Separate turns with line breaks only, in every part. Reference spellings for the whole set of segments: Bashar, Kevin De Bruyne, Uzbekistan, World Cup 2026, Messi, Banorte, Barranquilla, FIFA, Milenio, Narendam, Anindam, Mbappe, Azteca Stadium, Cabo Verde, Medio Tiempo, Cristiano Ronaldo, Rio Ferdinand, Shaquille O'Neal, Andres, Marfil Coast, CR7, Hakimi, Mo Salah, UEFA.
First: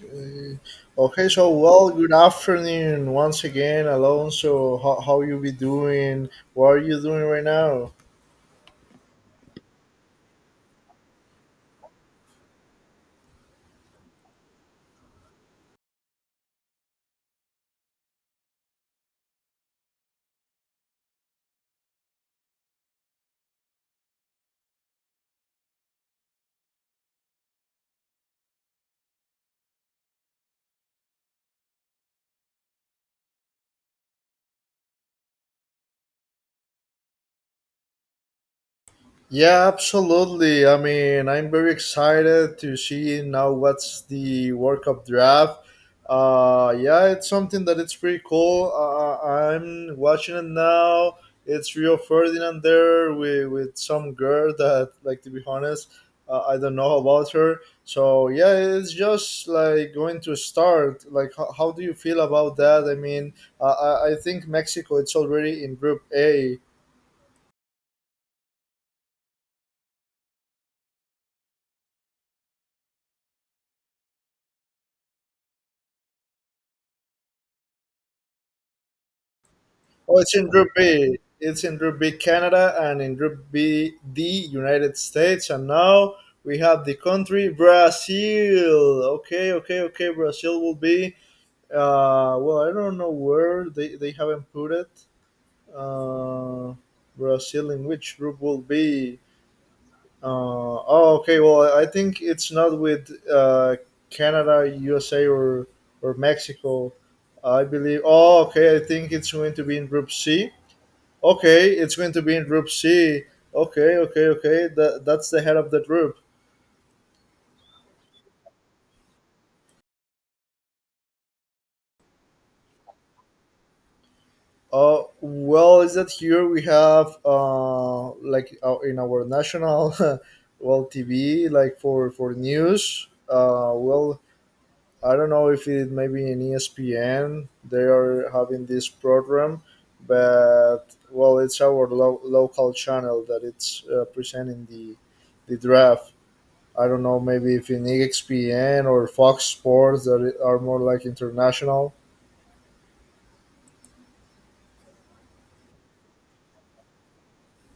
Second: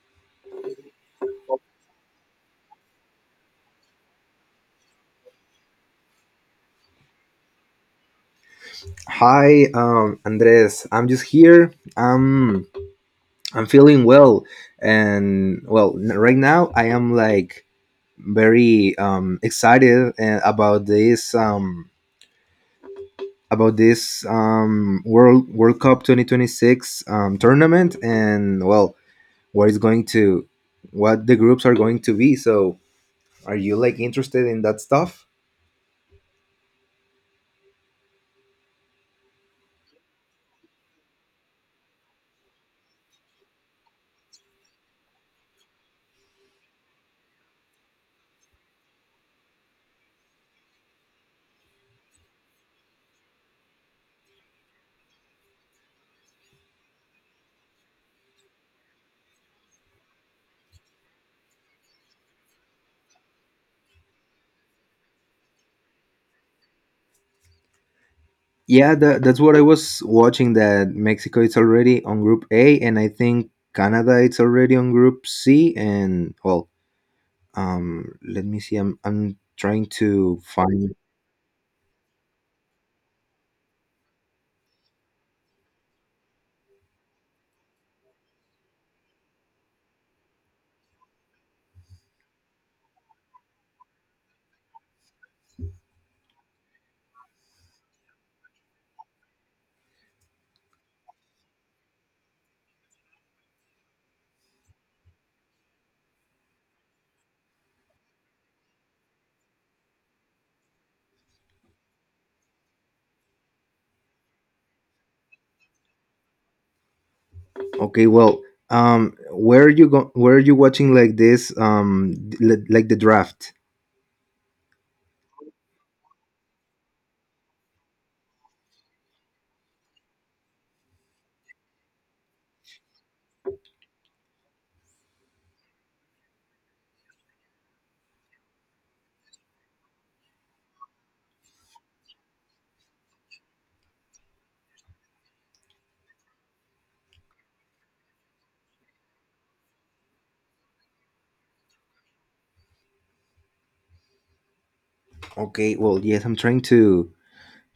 Uh, Okay, so well, good afternoon once again, Alonso. How you be doing? What are you doing right now?
Hi, Andres. I'm just here. I'm feeling well, and well, right now I am like very excited about this World Cup 2026 tournament, and well, what is going to what the groups are going to be. So, are you like interested in that stuff?
Yeah, absolutely. I mean, I'm very excited to see now what's the World Cup draft. Yeah, it's something that it's pretty cool. I'm watching it now. It's Rio Ferdinand there with some girl that, like, to be honest, I don't know about her. So yeah, it's just like going to start. Like, how do you feel about that? I mean, I think Mexico it's already in Group A.
Yeah, that's what I was watching. That Mexico is already on Group A, and I think Canada it's already on Group C. And well, let me see. I'm trying
Oh, it's
to
in Group
find.
B. It's in Group B, Canada, and in Group B, the United States. And now we have the country Brazil. Okay, okay, okay. Brazil will be. Well, I don't know where they haven't put it. Uh, Brazil in which group will be? Uh, oh, okay. Well, I think it's not with Canada, USA, or Mexico. I believe. Oh, okay. I think it's going to be in Group C. Okay, it's going to be in group C. Okay, okay, okay. That's the head of the group.
Okay, well, where are you go? where are you watching like this? Like the draft?
Well, is that here we have like in our national well TV like for news. Well, I don't know if it maybe in ESPN they are having this program, but well, it's our local channel that it's presenting the draft. I don't know, maybe if in EXPN or Fox Sports that are more like international.
Okay, well, yes, I'm trying to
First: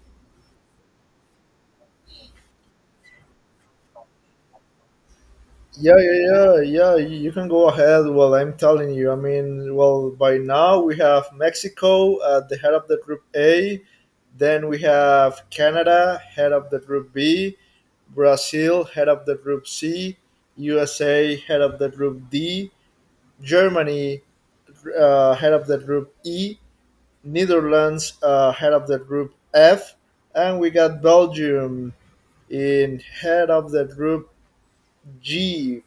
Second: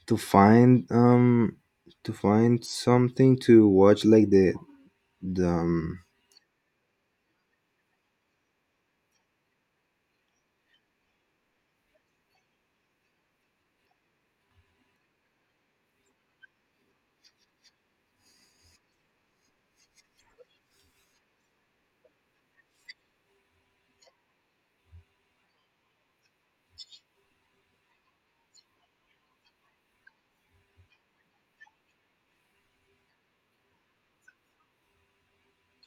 to find to find something to watch like the the
Yeah,
um,
yeah, yeah, yeah. You can go ahead. Well, I'm telling you. I mean, well, by now we have Mexico at the head of the group A. Then we have Canada, head of the group B. Brazil, head of the group C. USA, head of the group D. Germany, head of the group E. Netherlands head of the group F, and we got Belgium in head of the group G.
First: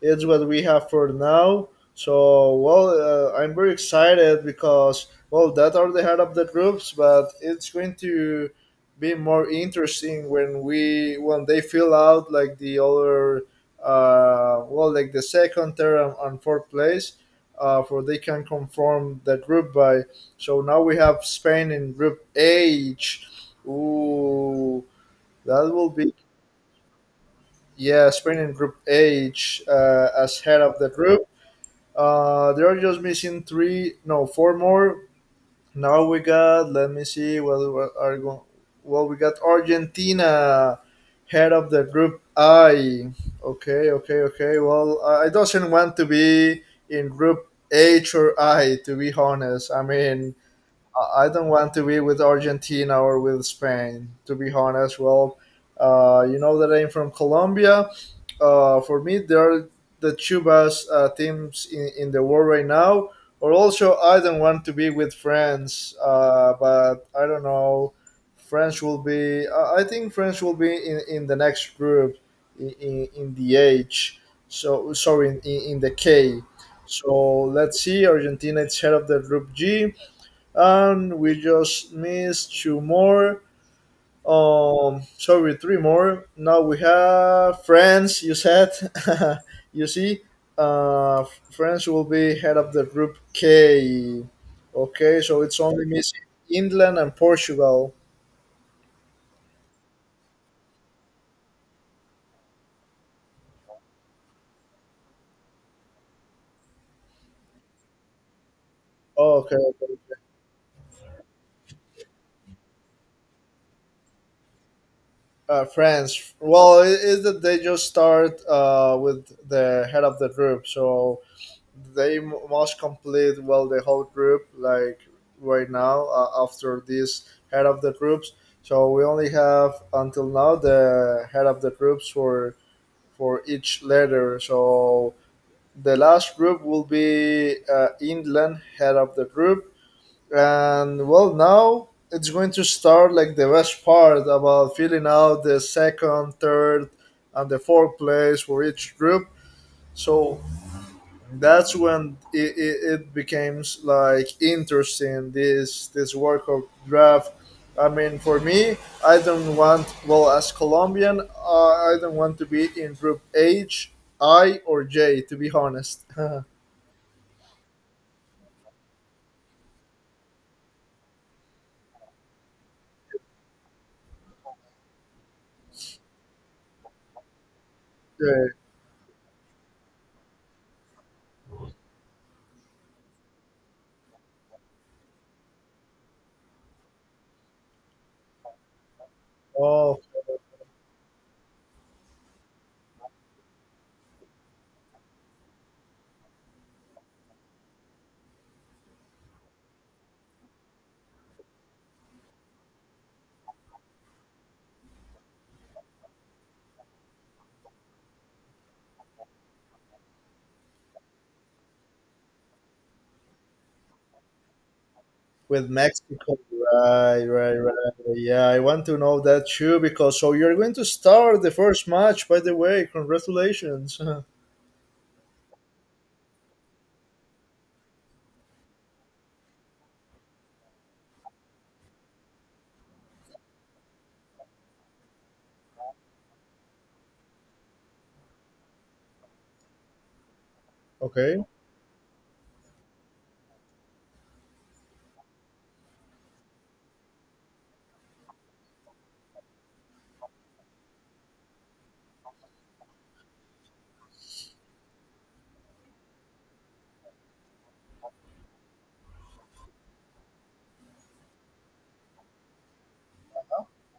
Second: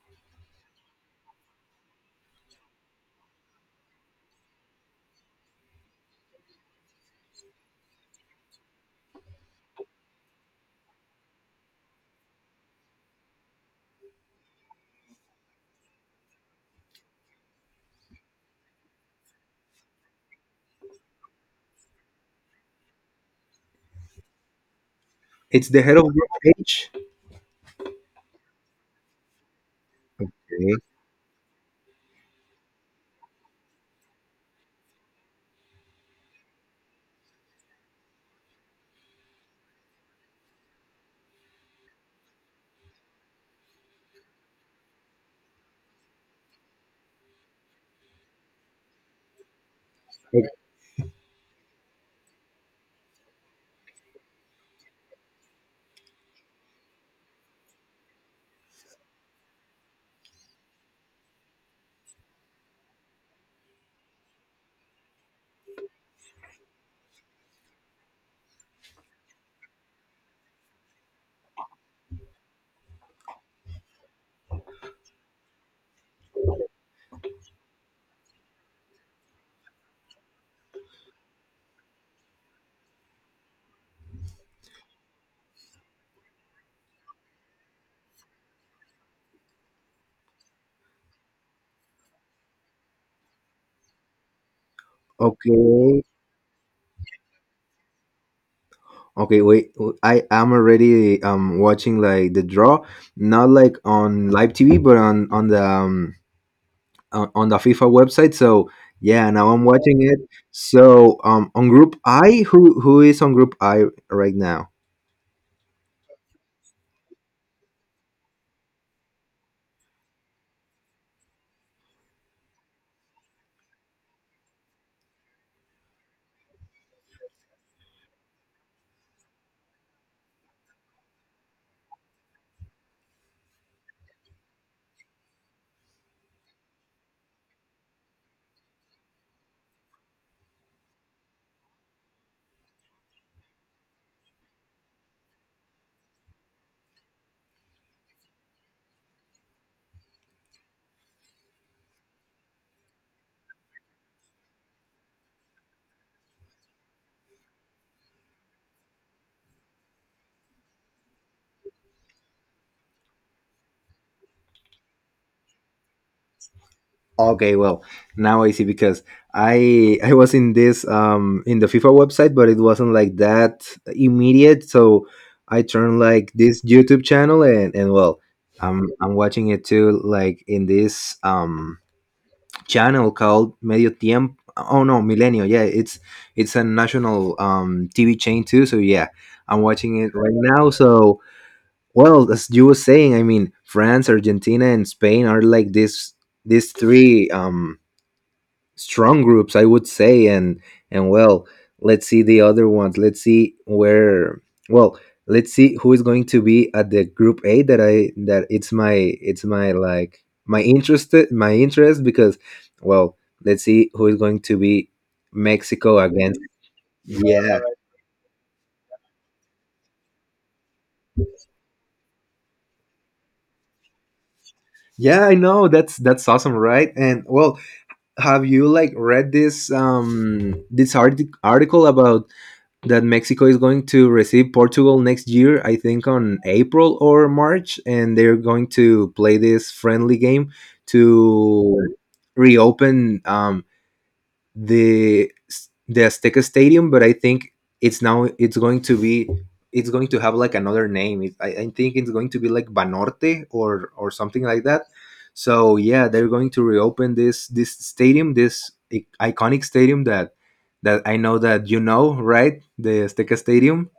It's what we have for now. So, well, I'm very excited because, well, that are the head of the groups, but it's going to be more interesting when they fill out like the other, well, like the second, third, and fourth place, for they can conform the group by. So now we have Spain in group H. Ooh,
It's
that
the
will
head of
be.
the page.
Yeah, Spain in group H as head
Okay.
of the group. They're just missing three, no, four more. Now we got. Let me see. What are going? Well, we got Argentina, head of the group I. Okay, okay, okay. Well, I doesn't want to be in group H or I. To be honest, I mean, I don't want to be with Argentina or with Spain. To be honest, well, you know that I'm from Colombia. For me, they are the two best teams in the world right now. Or also, I don't want to be with France, but I don't know. France will be. I think France will be in the next group, in the H. So sorry, in the K. So let's see. Argentina is head of the group G, and we just missed two more. Sorry, three more. Now we have France. You said, you see, uh, France will be head of the group K. Okay, so it's only
Okay.
missing England and Portugal.
Okay, wait. I am already watching like the draw, not like on live TV, but on the on the FIFA website. So yeah, now
Okay,
I'm watching it. So on Group I, who is on Group I right now?
France. Well, it is that they just start with the head of the group, so they must complete well the whole group like right now after this head of the groups. So we only have until now the head of the groups for each letter. So the last group will be England head of the group. And well, now it's going to start like the best part about filling out the second, third, and the fourth place for each group. So that's when it becomes like interesting this work of draft. I mean, for me, I don't want. Well, as Colombian, I don't want to be in group H, I, or J, to be honest.
Okay, well, now I see because I was in the FIFA website, but it wasn't like that immediate. So I turned like this YouTube channel and well.
Yeah.
I'm watching it too, like in this channel called Medio Tiempo. Oh no, Milenio. Yeah, it's a national TV chain too. So yeah, I'm
Oh,
watching it right now. So well, as you were saying, I mean, France, Argentina, and Spain are like this. These three strong groups I would say, and well, let's see the other ones. Let's see where. Well, let's see who is going to be at the Group A, that it's my like my interest because well, let's see who is going to be
with
Mexico
Mexico.
against.
Right, right,
Yeah,
right. Yeah, I want to know that too because so you're going to start the first match. By the way, congratulations.
yeah, I know, that's awesome, right? And well, have you like read this article about that Mexico is going to receive Portugal next year, I think on April or March, and they're going to play this friendly game
Okay.
to reopen the the Azteca Stadium, but I think it's now it's going to be it's going to have like another name. I think it's going to be like Banorte or something like that. So yeah, they're going to reopen this stadium, iconic stadium that I know that you know, right? The Azteca Stadium.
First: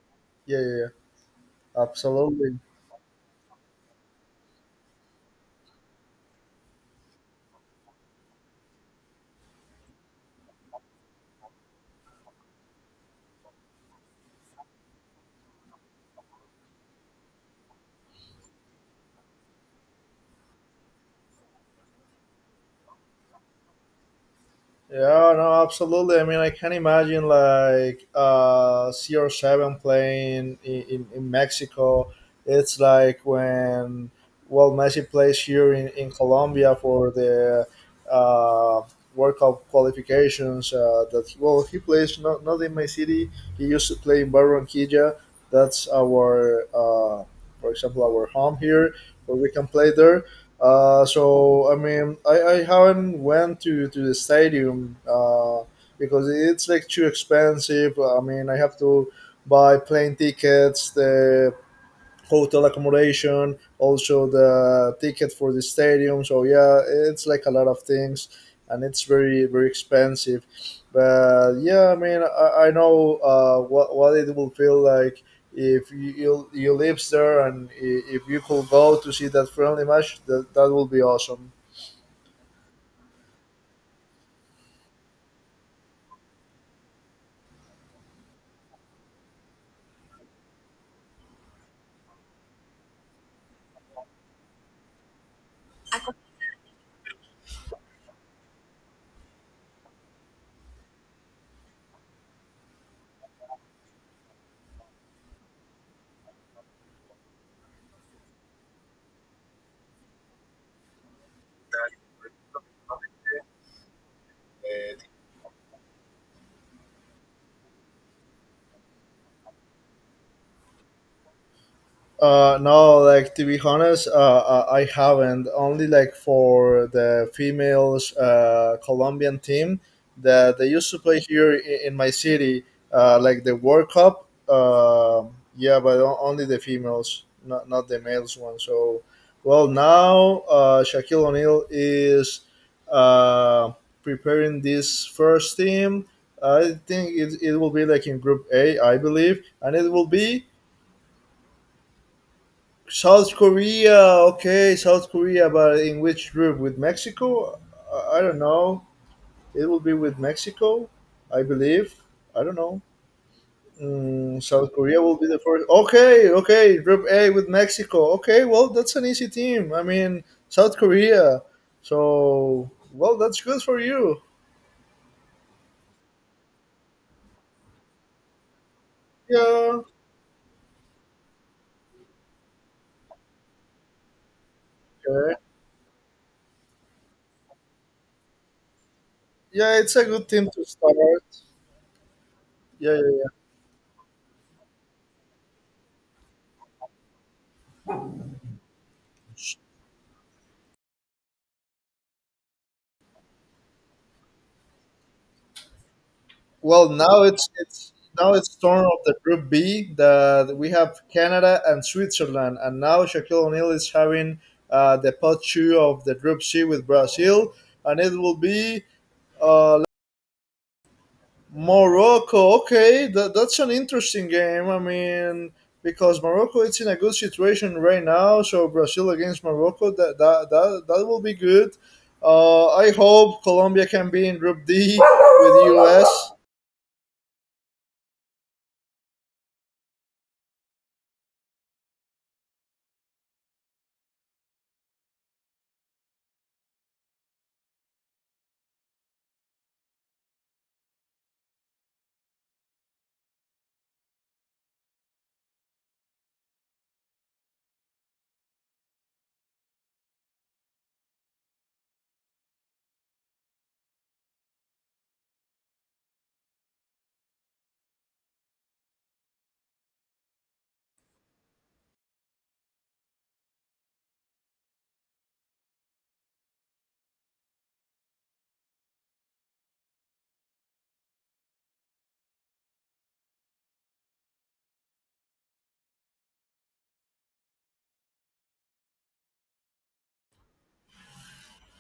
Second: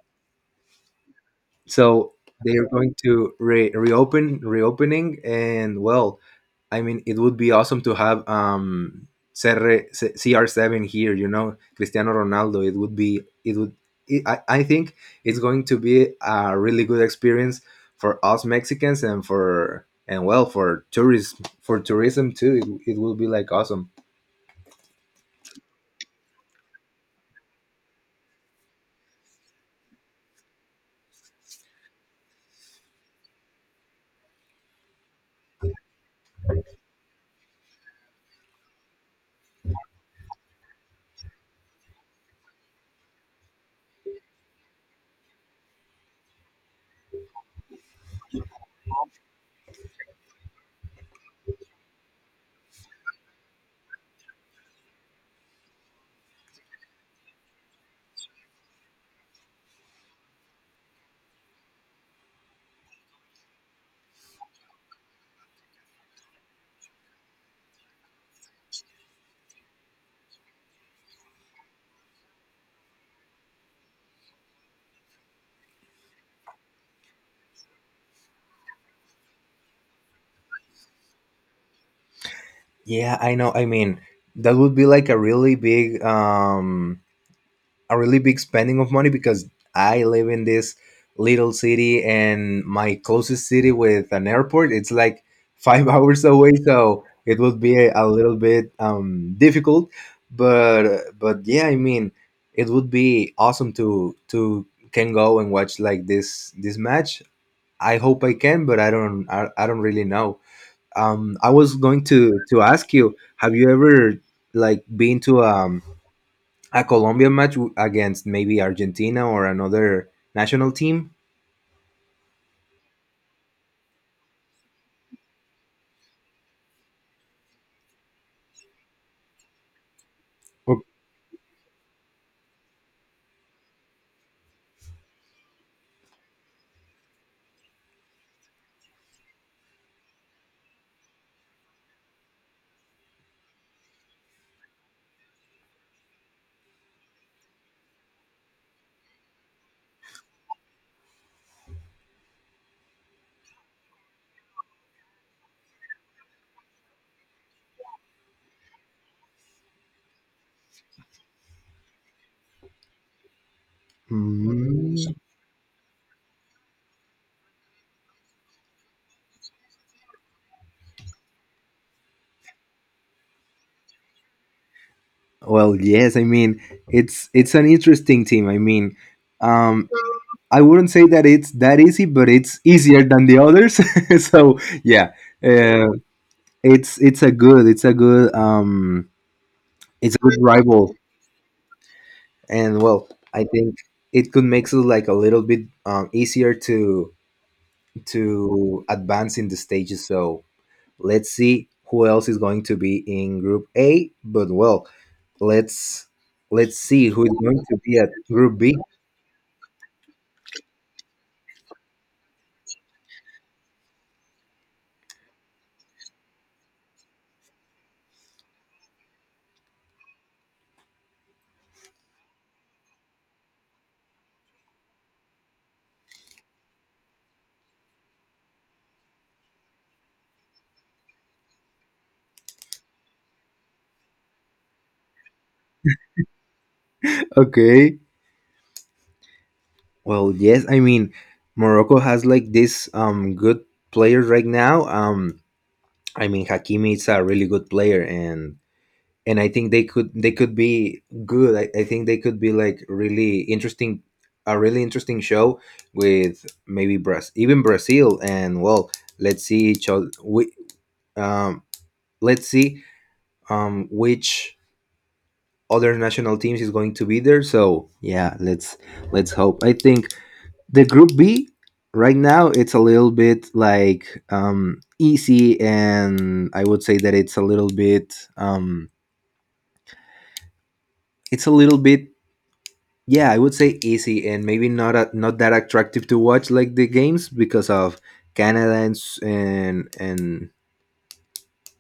Yeah, yeah, yeah.
So
Absolutely.
they're going to reopening, and well, I mean, it would be awesome to have CR7 here, Cristiano Ronaldo. It would be, it would, it, I think it's going to be a really good experience for us Mexicans and and well, for tourism, too. It will be like awesome.
Yeah, no, absolutely. I mean, I can imagine like CR7 playing in Mexico. It's like when, well, Messi plays here in Colombia for the uh, World Cup qualifications. That Well, he plays not in my city. He used to play in Barranquilla. That's our, for example, our home here where we can play there. So I mean, I haven't went to the stadium because it's like too expensive. I mean, I have to buy plane tickets, the hotel accommodation, also the ticket for the stadium. So yeah, it's like a lot of things, and it's very very expensive. But yeah, I mean, I know what it will feel like if you live there, and if you could go to see that friendly match, that will be awesome.
Yeah, I know. I mean, that would be like a really big spending of money because I live in this little city and my closest city with an airport it's like 5 hours away, so it would be a little bit difficult, but yeah, I mean, it would be awesome to can go and watch like this match. I hope I can, but I don't. I don't really know. I was going to ask you, have you ever like been to a Colombian match against maybe Argentina or another national team.
No, like to be honest, I haven't. Only like for the females Colombian team that they
O-
used to play here in my city, like the World Cup. Yeah, but only the females, not the males one. So, well, now Shaquille O'Neal is uh, preparing this first team. I think it will be like in Group A, I believe, and it will be. South Korea, okay, South Korea, but in which group? With Mexico? I don't know. It will be with Mexico, I believe. I don't know. South
Mm.
Korea will be the first. Okay, okay, Group A with Mexico. Okay, well, that's an easy team. I mean, South Korea. So, well, that's good for you.
Well, yes, I mean it's an interesting team. I mean,
Yeah,
um, I wouldn't say that it's that easy, but it's easier than the others. So yeah,
okay.
uh, it's a good it's a good
Yeah, it's a
it's a
good
good
team to
rival,
start.
and
Yeah,
well,
yeah.
I think it could make it like a little bit easier to advance in the stages. So let's see who else is going to be in Group A. But well, let's let's
Well,
see who is going to be at
now it's
Group B.
turn of the Group B. That we have Canada and Switzerland, and now Shaquille O'Neal is having the pot two of the Group C with Brazil, and it will be uh, Morocco. Okay, that's an interesting game. I mean, because Morocco it's in a good situation right now, so Brazil against Morocco that will be good. I hope Colombia can be in Group D with US.
Okay. Well, yes. I mean, Morocco has like this good players right now. I mean, Hakimi is a really good player, and I think they could be good. I think they could be like really interesting, a really interesting show with maybe Brazil, even Brazil, and well, let's see each other. We um let's see which other national teams is going to be there. So yeah, let's hope. I think the Group B right now it's a little bit like easy, and I would say that it's a little bit, it's a little bit yeah, I would say easy and maybe not a, not that attractive to watch like the games because of Canada and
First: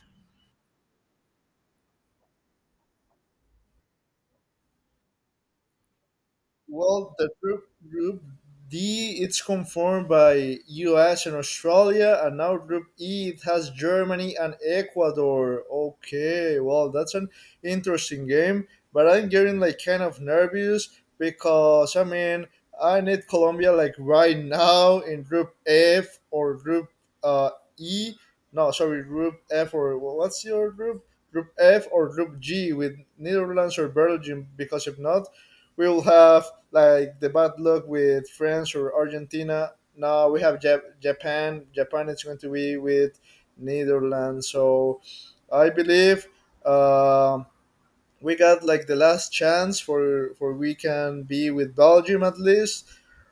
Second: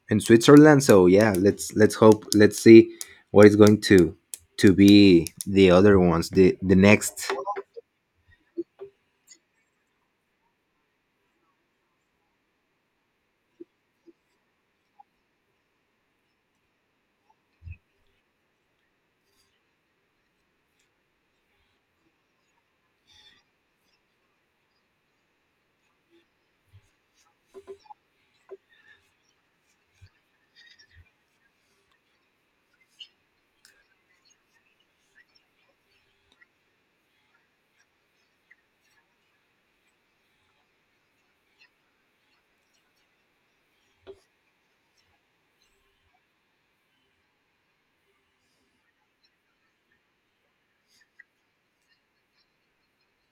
in Switzerland. So yeah, let's hope, let's see what is going to be the other ones, the
Well, the
next.
group Group D it's conformed by U.S. and Australia, and now Group E it has Germany and Ecuador. Okay, well that's an interesting game, but I'm getting like kind of nervous because I mean I need Colombia like right now in Group F or Group uh, E. No, sorry, Group F or well, what's your group? Group F or Group G with Netherlands or Belgium because if not we will have like the bad luck with France or Argentina. Now we have Japan. Japan is going to be with Netherlands. So I believe uh, we got like the last chance for we can be with Belgium at least,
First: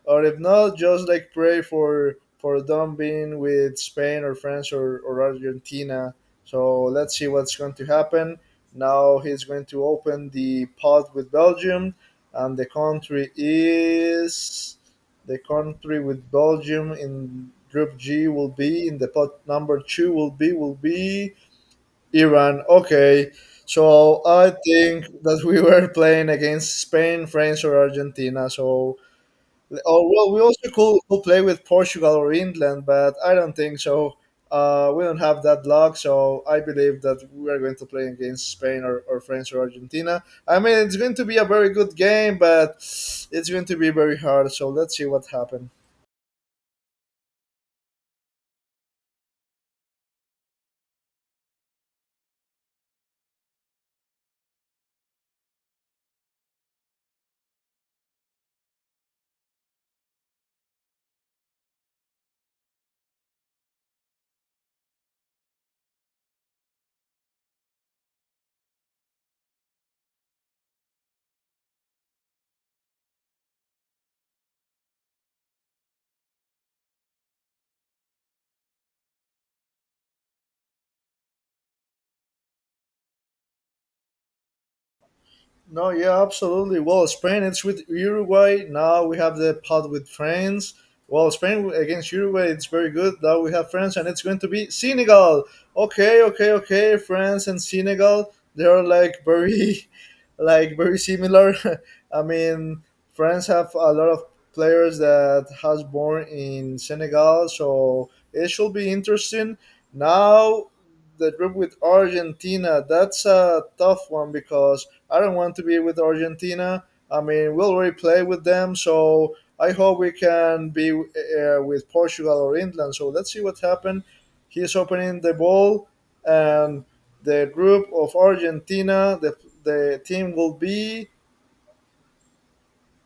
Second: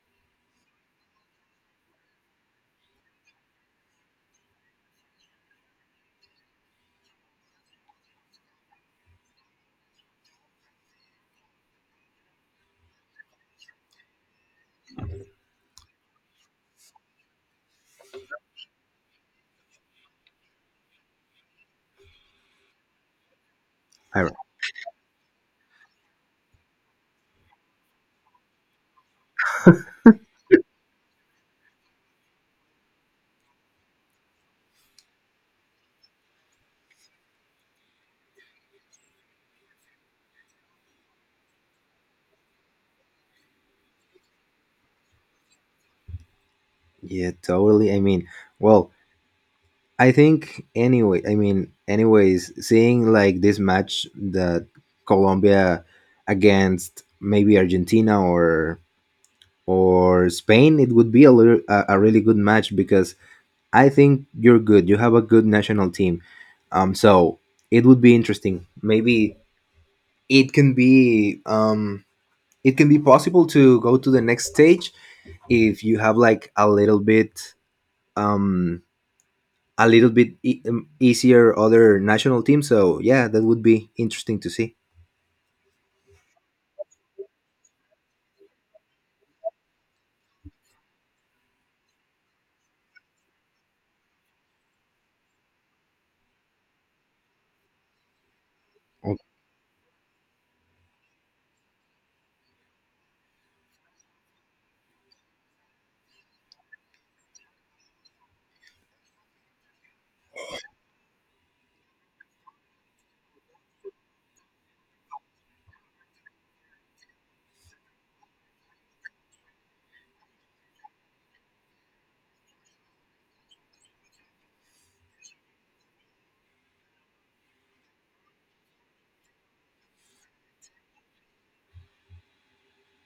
or if not, just like pray for them being with Spain or France or Argentina. So let's see what's going to happen. Now he's going to open the pot with Belgium, and the country with Belgium in Group G will be in the pot number two will be Iran. Okay, so
I,
I think that we were playing against Spain, France, or Argentina. So, oh well, we also could play with Portugal or England, but I don't think so. We don't have that luck, so I believe that we are going to play against Spain or France or Argentina. I mean, it's going to be a very good game, but it's going to be very hard. So let's see what happens.
yeah, totally. I mean, well, I think anyway. I mean, anyways, seeing like this match that Colombia against maybe Argentina or Spain, it would be a little, a really good match because I think you're good. You have a good national team. So it would be interesting. Maybe it can be um, it can be possible to go to the next stage if you have like a little bit, um, easier other national team. So yeah, that would be interesting to see.
No, yeah, absolutely. Well, Spain it's with Uruguay. Now we have the pot with France. Well, Spain against Uruguay, it's very good. Now we have France, and it's going to be Senegal. Okay, okay, okay. France and Senegal, they are like very, like very similar. I mean, France have a lot of players that has born in Senegal, so it should be interesting. Now the group with Argentina, that's a tough one because I don't want to be with Argentina. I mean, we already play with them, so I hope we can be with Portugal or England. So let's see what happens. He's opening the ball, and the group of Argentina, the team will be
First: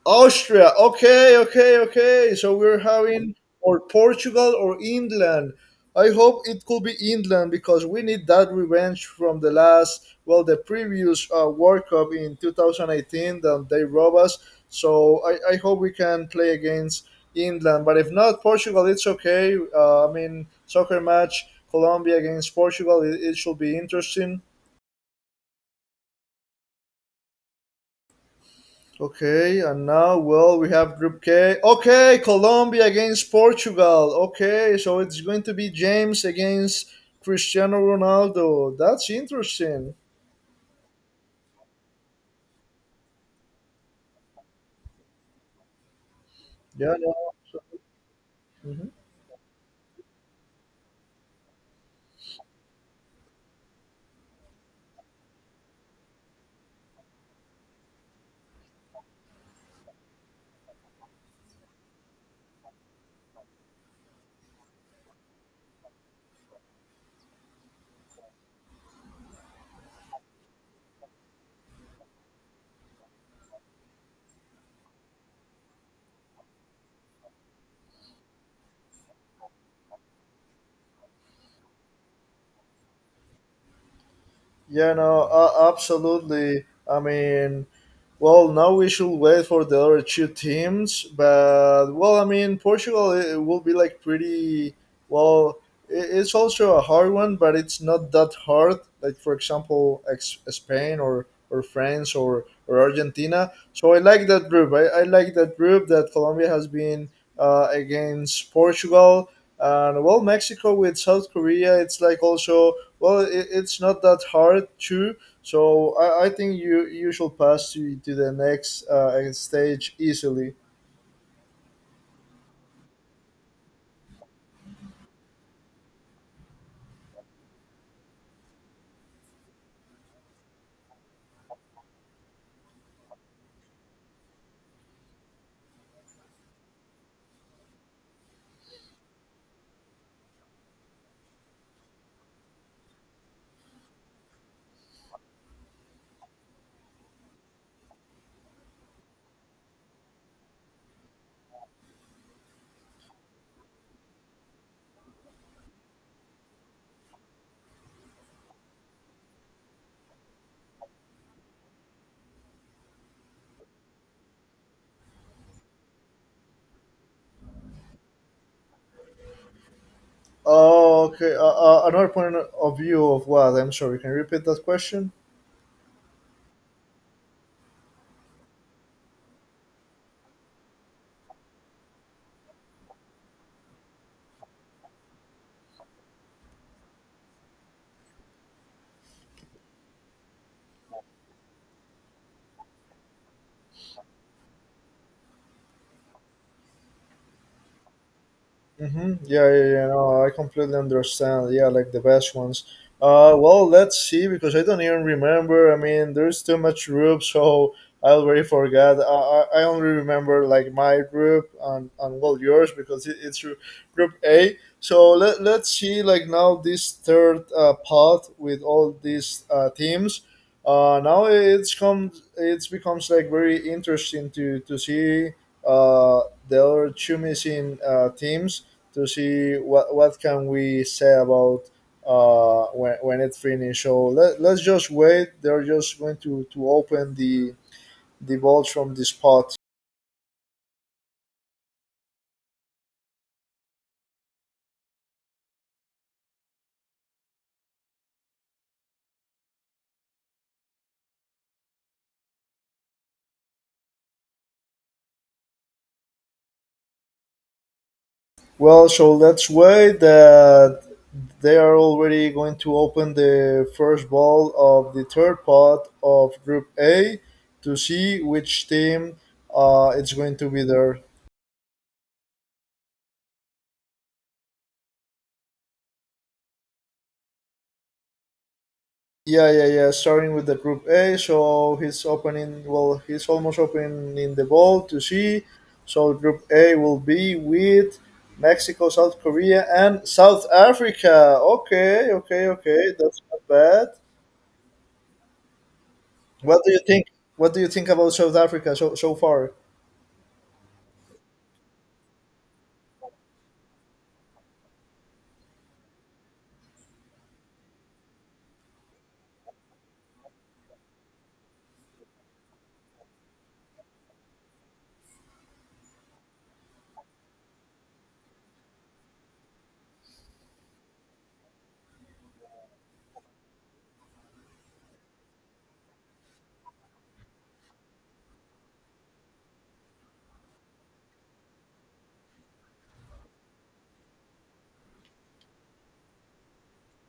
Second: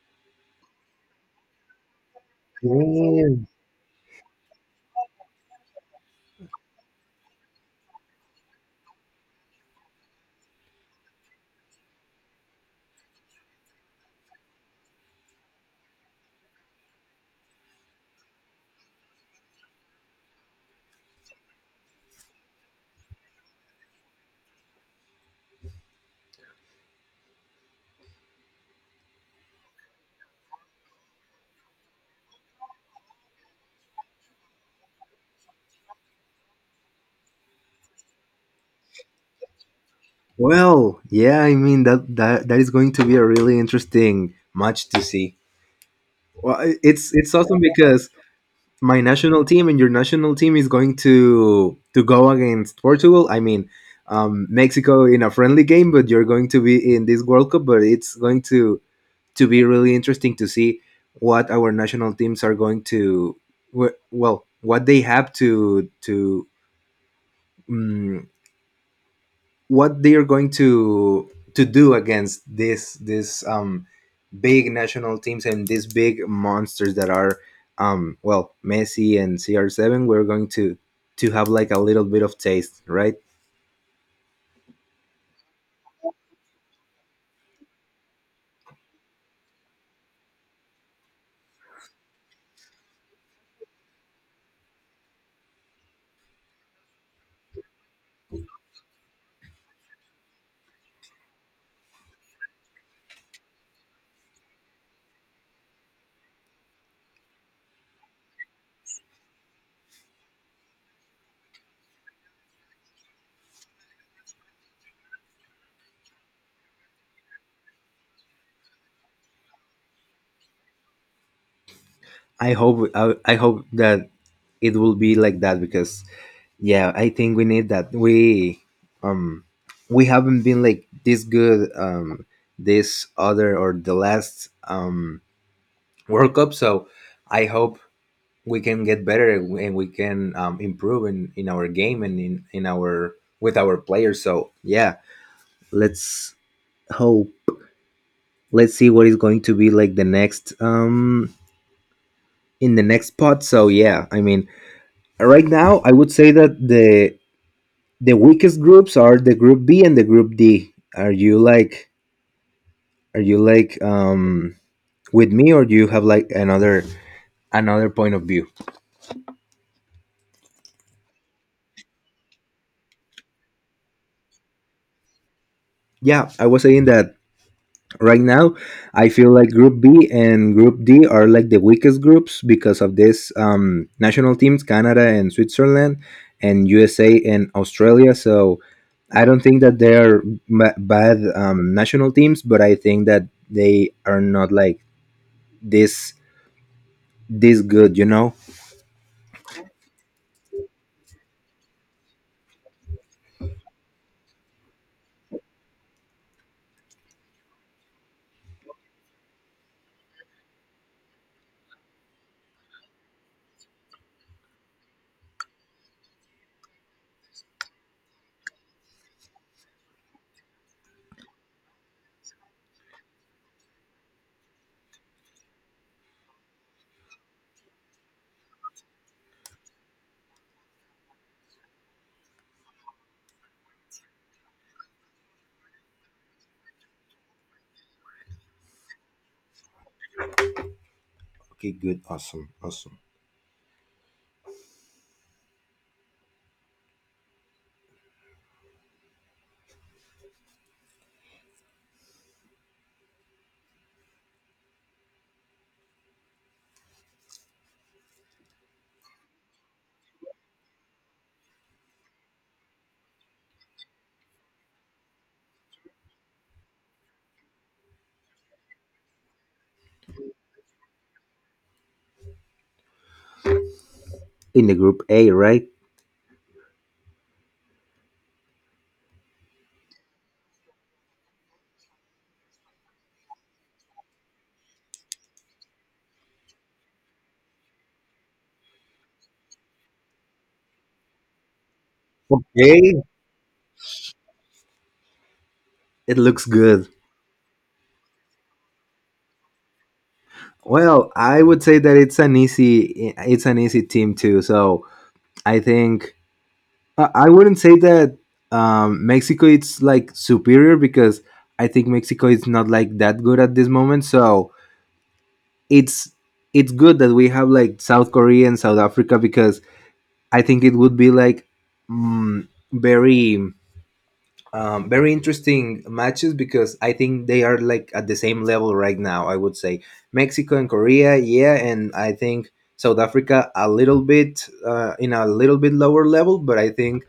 Austria. Okay, okay, okay. So we're having
Okay.
or Portugal or England. I hope it could be England because we need that revenge from the last, well, the previous World Cup in 2018 that they robbed us. So I hope we can play against England. But if not, Portugal, it's okay. I mean, soccer match, Colombia against Portugal, it should be interesting. Okay, and now, well, we have Group K. Okay, Colombia against Portugal. Okay, so it's going to be James against Cristiano Ronaldo. That's interesting.
Well, yeah, I mean that is going to be a really interesting match to see. Well, i-
Yeah. No,
it's it's awesome
so-
because
mhm.
my national team and your national team is going to go against Portugal. I mean, Mexico in a friendly game, but you're going to be in this World Cup. But it's going to be really interesting to see what our national teams are going to, well, what they have to, um, what they are going to do against this big national teams and these big monsters that are well, Messi and CR7, we're going to have like a little bit of taste, right?
Yeah, no, absolutely. I mean, well, now we should wait for the other two teams, but well, I mean, Portugal it will be like pretty well. It's also a hard one, but it's not that hard. Like for example, Spain or France or Argentina. So I like that group. I like that group that Colombia has been against Portugal and well, Mexico with South Korea. It's like also. Well, it's not that hard too. So I think you should pass to the next stage easily.
I hope that it will be like that, because yeah, I think we need that um we haven't been like this good, this other or the last World Cup. So I hope we can get better and we can improve in our game and in our with our players, so yeah, let's hope, let's see what is going to be like the next, in the next spot. So yeah, I mean, right now I would say that the weakest groups are the Group B and the Group D. Are you like with me, or do you have like another point of view?
Oh, okay. Another point of view of what? I'm sorry. Can you repeat that question?
Yeah, I was saying that right now I feel like Group B and Group D are like the weakest groups because of this national teams, Canada and Switzerland and USA and Australia. So I don't think that they are bad national teams, but I think that they are not like this this good.
Mm-hmm. Yeah, yeah, yeah. No, I completely understand. Yeah, like the best ones. Well, let's see because I don't even remember. I mean, there's too much group, so I already forgot. I only remember like my group and well yours because it's your group A. So let's see like now this third part with all these teams. Now it's come it's becomes like very interesting to see uh, the other two missing teams to see what can we say about when it finished. So let's just wait. They're just going to open the vault from this pot.
Okay, good. Awesome, awesome.
Well, so let's wait. That they are already going to open the first ball of the third pot of Group A to see which team it's going to be there.
In the Group A, right?
Yeah, yeah, yeah. Starting with the group A, so he's opening. Well, he's almost opening the ball to C. So group A will be with Mexico, South Korea, and South Africa. Okay, okay, okay.
Okay,
That's not bad.
it looks
What do you
good.
think? What do you think about South Africa so far?
Well, I would say that it's an easy team too. So I think I wouldn't say that Mexico is like superior because I think Mexico is not like that good at this moment. So it's it's good that we have like South Korea and South Africa because I think it would be like very very interesting matches because I think they are like at the same level right now. I would say Mexico and Korea, yeah, and I think South Africa a little bit in a little bit lower level, but I think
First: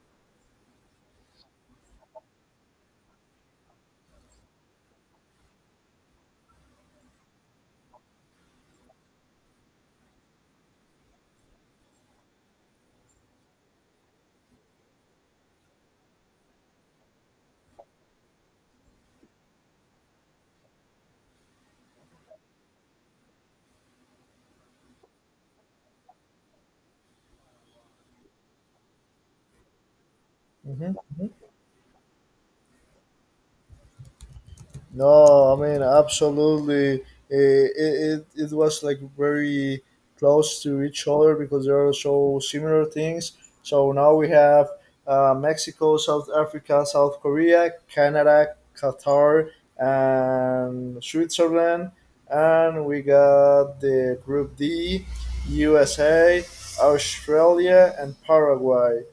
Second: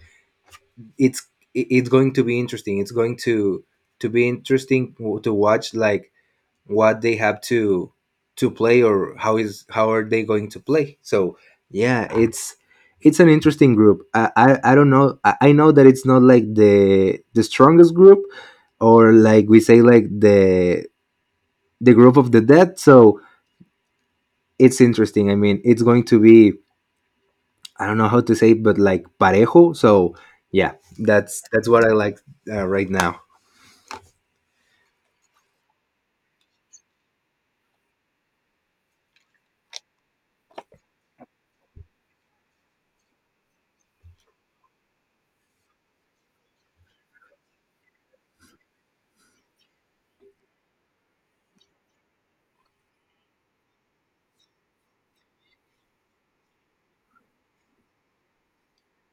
it's it's going to be interesting. It's going to be interesting, to watch like what they have to play or how are they going to play. So yeah, it's an interesting group. I don't know. I know that it's not like the strongest group or like we say, like the group of the dead. So it's interesting. I mean, it's going to be, I don't know how to say it, but like parejo. So yeah,
Hmm.
that's what I like right now.
No, I mean absolutely. It was like very close to each other because there are so similar things. So now we have Mexico, South Africa, South Korea, Canada, Qatar, and Switzerland, and we got the Group D, USA, Australia, and Paraguay.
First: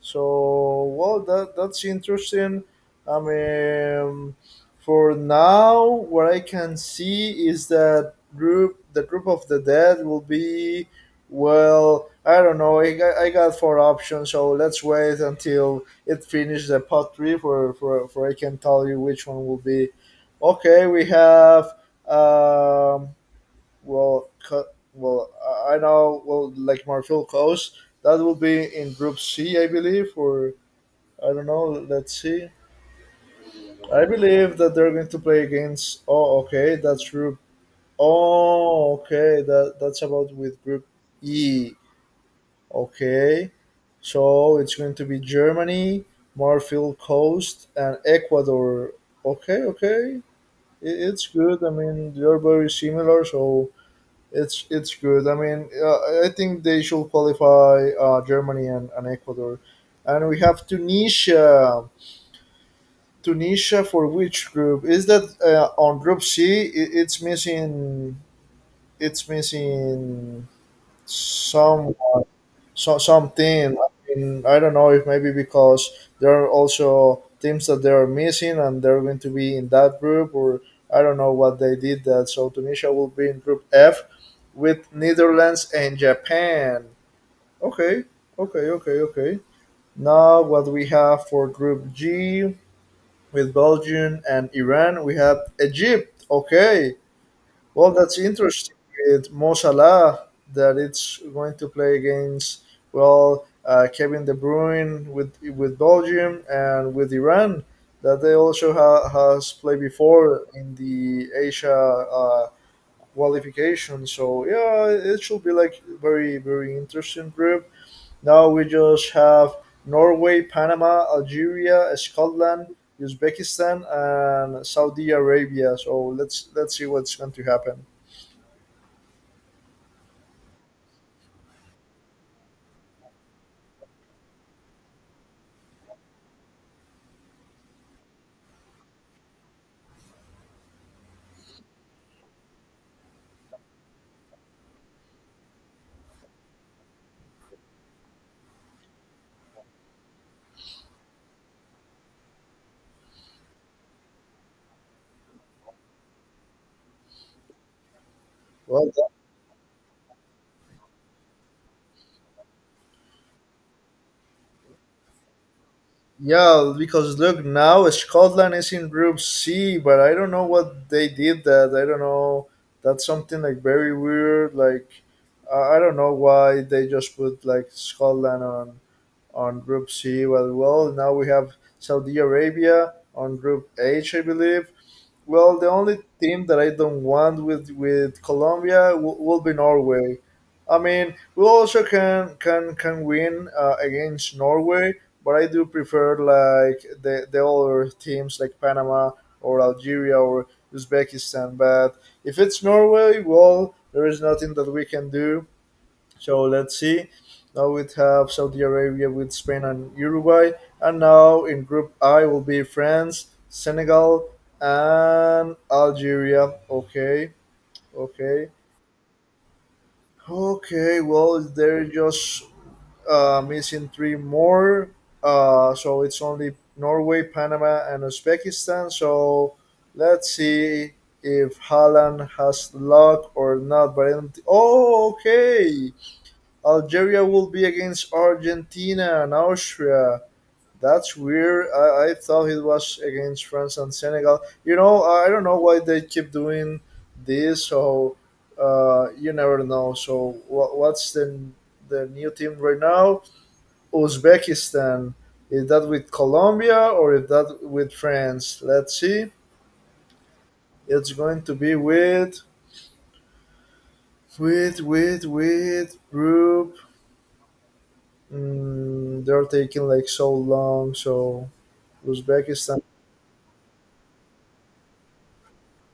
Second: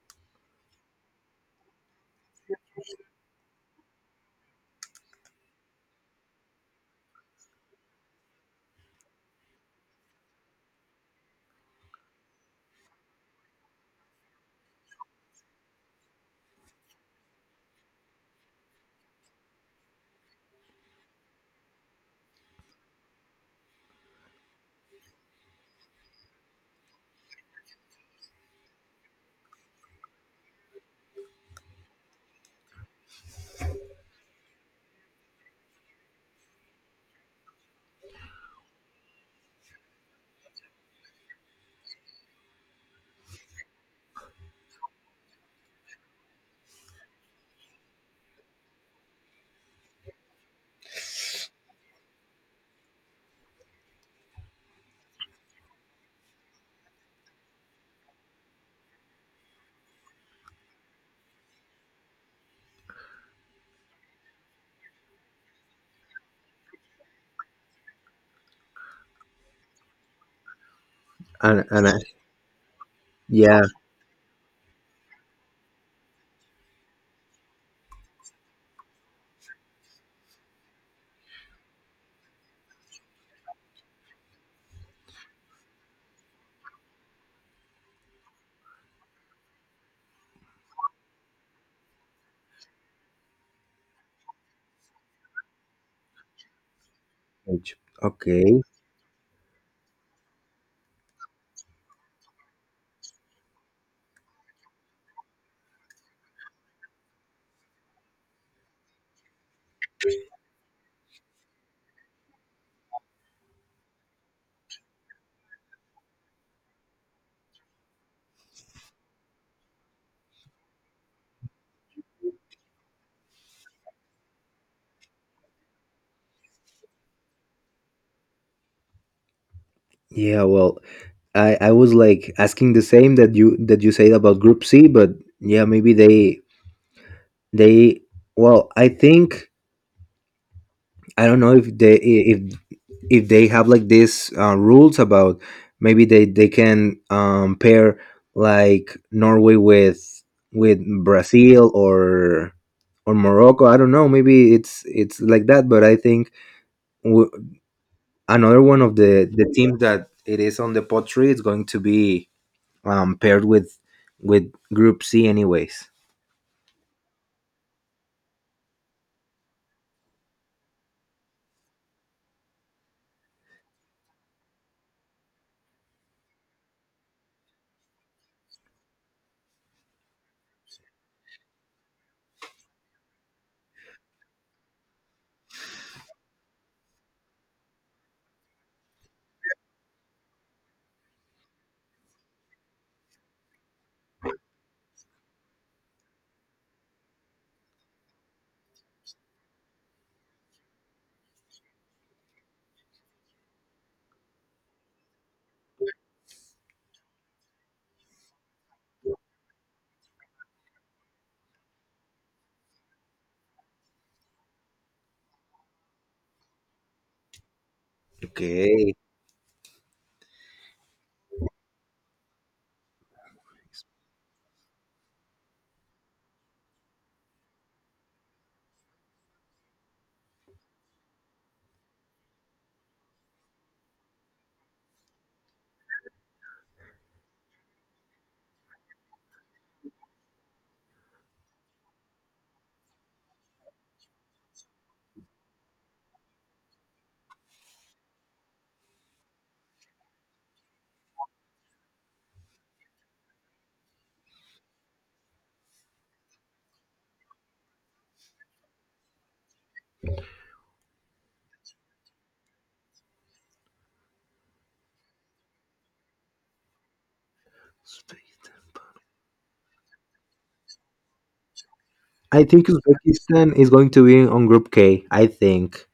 So well, that that's interesting. I mean. For now, what I can see is that group, the group of the dead, will be well. I don't know. I got four options, so let's wait until it finishes the pot three for I can tell you which one will be. Okay, we have um well well I know well like Marfil Coast that will be in group C I believe or I don't know. Let's see. I believe that they're going to play against. Oh, okay, that's group. Oh, okay, that that's about with group E. Okay, so it's going to be Germany, Marfil Coast, and Ecuador. Okay, okay, it's good. I mean, they're very similar, so it's good. I mean, I think they should qualify Germany and Ecuador, and we have Tunisia. Tunisia for which group? Is that on Group C? It's missing. It's missing
And
some so, some
yeah,
team. I mean, I don't know if maybe because there are also teams that they are missing and they're going to be in that group, or I don't know what they did that. So Tunisia will be in Group F with Netherlands and Japan. Okay, okay, okay, okay. Now what we have for Group G? With Belgium and Iran. We have Egypt. Okay,
Paige.
well that's
Okay,
interesting with Mo Salah that it's going to play against well Kevin De Bruyne with Belgium and with Iran that they also has played before in the Asia qualification. So yeah, it should be like very very interesting group. Now we just have Norway, Panama, Algeria, Scotland, Uzbekistan, and Saudi Arabia. So let's see what's going to happen.
yeah. Well, I was like asking the same that you said about Group C, but yeah, maybe they. Well, I think I don't know if they have like these rules about maybe they can pair like Norway with Brazil or Morocco. I don't know. Maybe it's like that, but I think w- another one
Well,
of the teams that it is on the pottery is going to be paired with Group C, anyways.
yeah, because look now Scotland is in Group C, but I don't know what they did. That I don't know. That's something like very weird. Like I don't know why they just put like Scotland on Group C. Well, well now we have Saudi Arabia on Group H, I believe. Well, the only team that I don't want with Colombia will be Norway. I mean, we also can can win against Norway, but I do prefer like the other teams like Panama or Algeria or Uzbekistan. But if it's Norway, well, there is nothing that we can do. So let's see. Now we have Saudi Arabia with Spain and Uruguay. And now in Group I will be France, Senegal, and Algeria. Okay, okay,
Okay.
okay. Well, they're just missing three more. So it's only Norway, Panama, and Uzbekistan. So let's see if Holland has luck or not. But I don't- thi- oh, okay. Algeria will be against Argentina and Austria. That's weird. I thought it was against France and Senegal. You know, I don't know why they keep doing this. So you never know. So what's the new team right now? Uzbekistan. Is that with Colombia or is that with France? Let's see. It's going to be with group. Mm, they're taking like so long. So
I think
Uzbekistan.
Uzbekistan is going to be on Group K. I think.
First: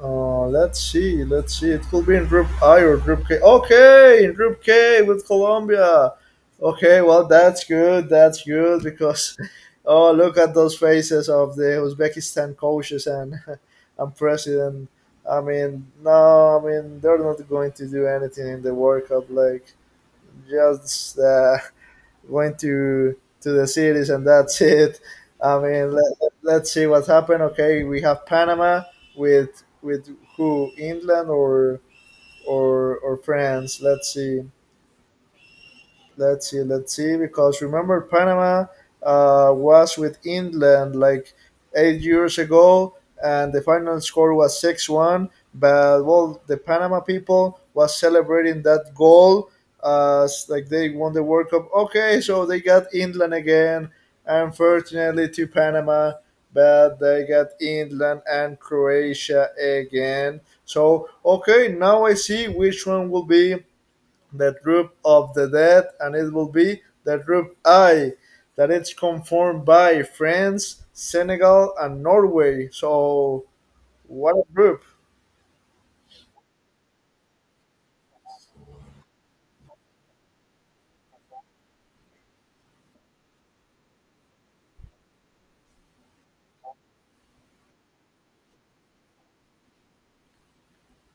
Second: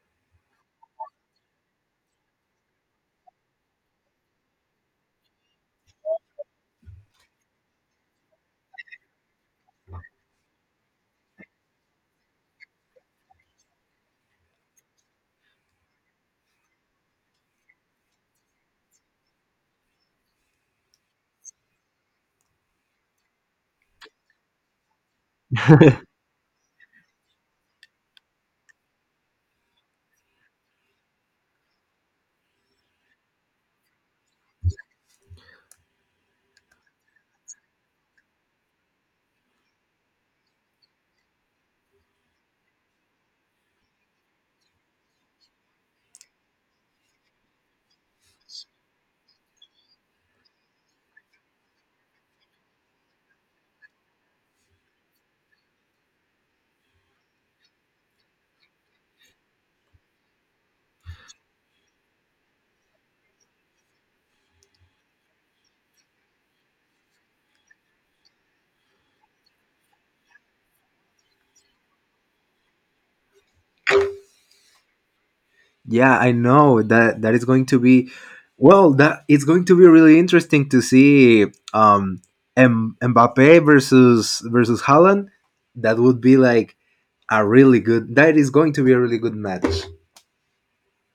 Let's see. Let's see. It could be in Group I or Group K. Okay, in Group K with Colombia. Okay, well that's good. That's good because oh look at those faces of the Uzbekistan coaches and and president. I mean, no, I mean they're not going to do anything in the World Cup. Like just went to the cities and that's it. I mean, let's see what happened. Okay, we have Panama with who England or or France. Let's see. Let's see, because remember Panama was with England like 8 years ago, and the final score was 6-1. But well, the Panama people was celebrating that goal as like they won the World Cup. Okay, so they got England again. Unfortunately, to Panama, but they got England and Croatia again. So okay, now I see which one will be the droop of the dead, and it will be the droop I that it's conformed by France, Senegal, and Norway. So what a group!
Yeah, I know that that is going to be. Well, that it's going to be really interesting to see um, Mbappe versus Holland. That would be like a really good. That is going to be a really good match.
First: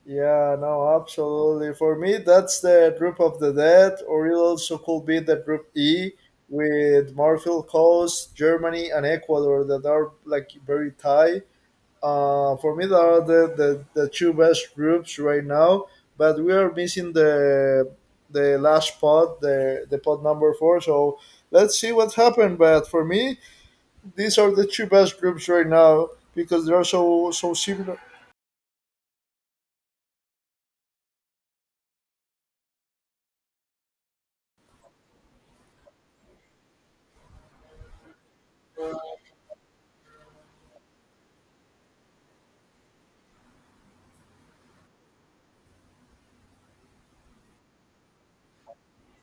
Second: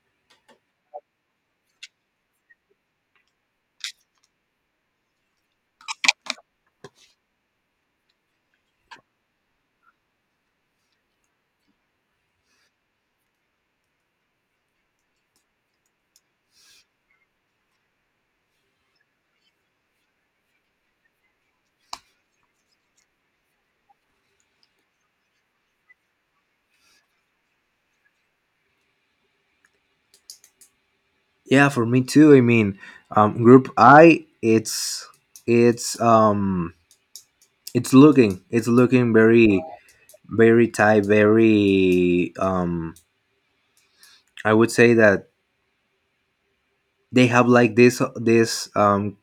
Yeah, no, absolutely. For me, that's the group of the dead, or it also could be the group E with Marfil Coast, Germany, and Ecuador that are like very tight. For me, there are the two best groups right now, but we are missing the last pod, the pod number four. So let's see what happened. But for me, these are the two best groups right now because they are so similar.
Yeah, for me too. I mean, Group I, it's um it's looking very very tight, very I would say that they have like this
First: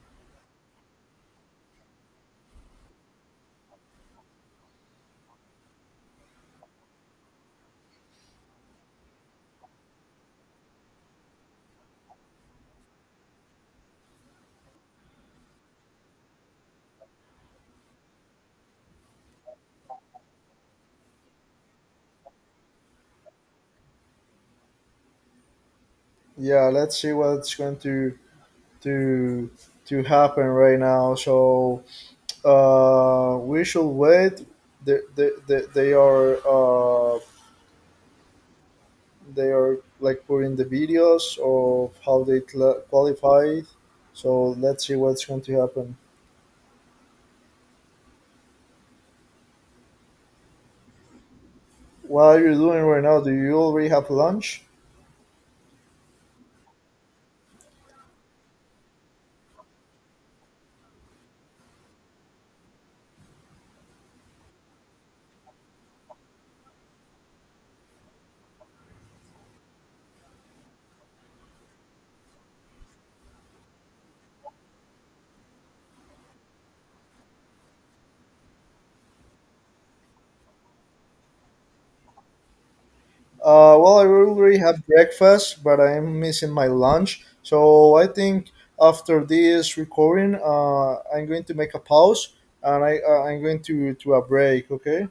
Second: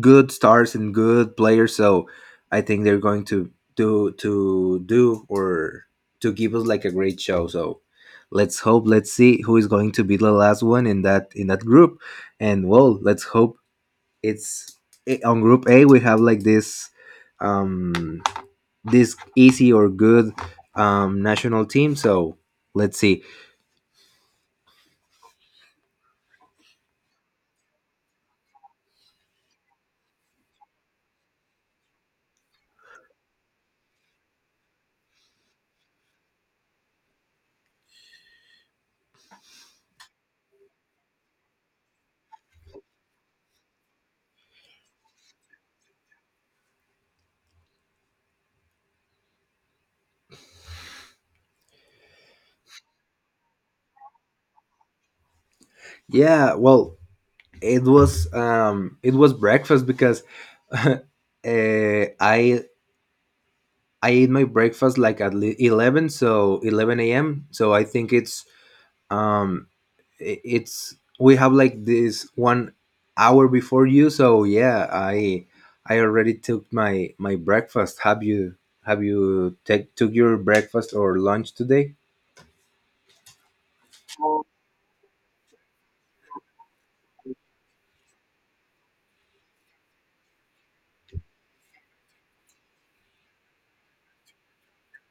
good stars and good players, so I think they're going to do or to give us like a great show. So let's hope, let's see who is going to be the last one in that group, and well, let's hope it's on group A we have like this um this easy or good national team so let's see.
Yeah, let's see what's going to to happen right now. So we should wait. They, they, they, they are uh, they are like putting the videos of how they cla qualified. So let's see what's going to happen. What are you doing right now? Do you already have lunch?
Yeah, well, it was breakfast because uh, I I eat my breakfast like at 11, so 11 a.m. So I think it's um it's we have like this 1 hour before you. So yeah, I already took my my breakfast. Have you, have you take took your breakfast or lunch today?
Well, I already have breakfast, but I'm missing my lunch. So I think after this recording, I'm going to make a pause and I'm going to a break. Okay.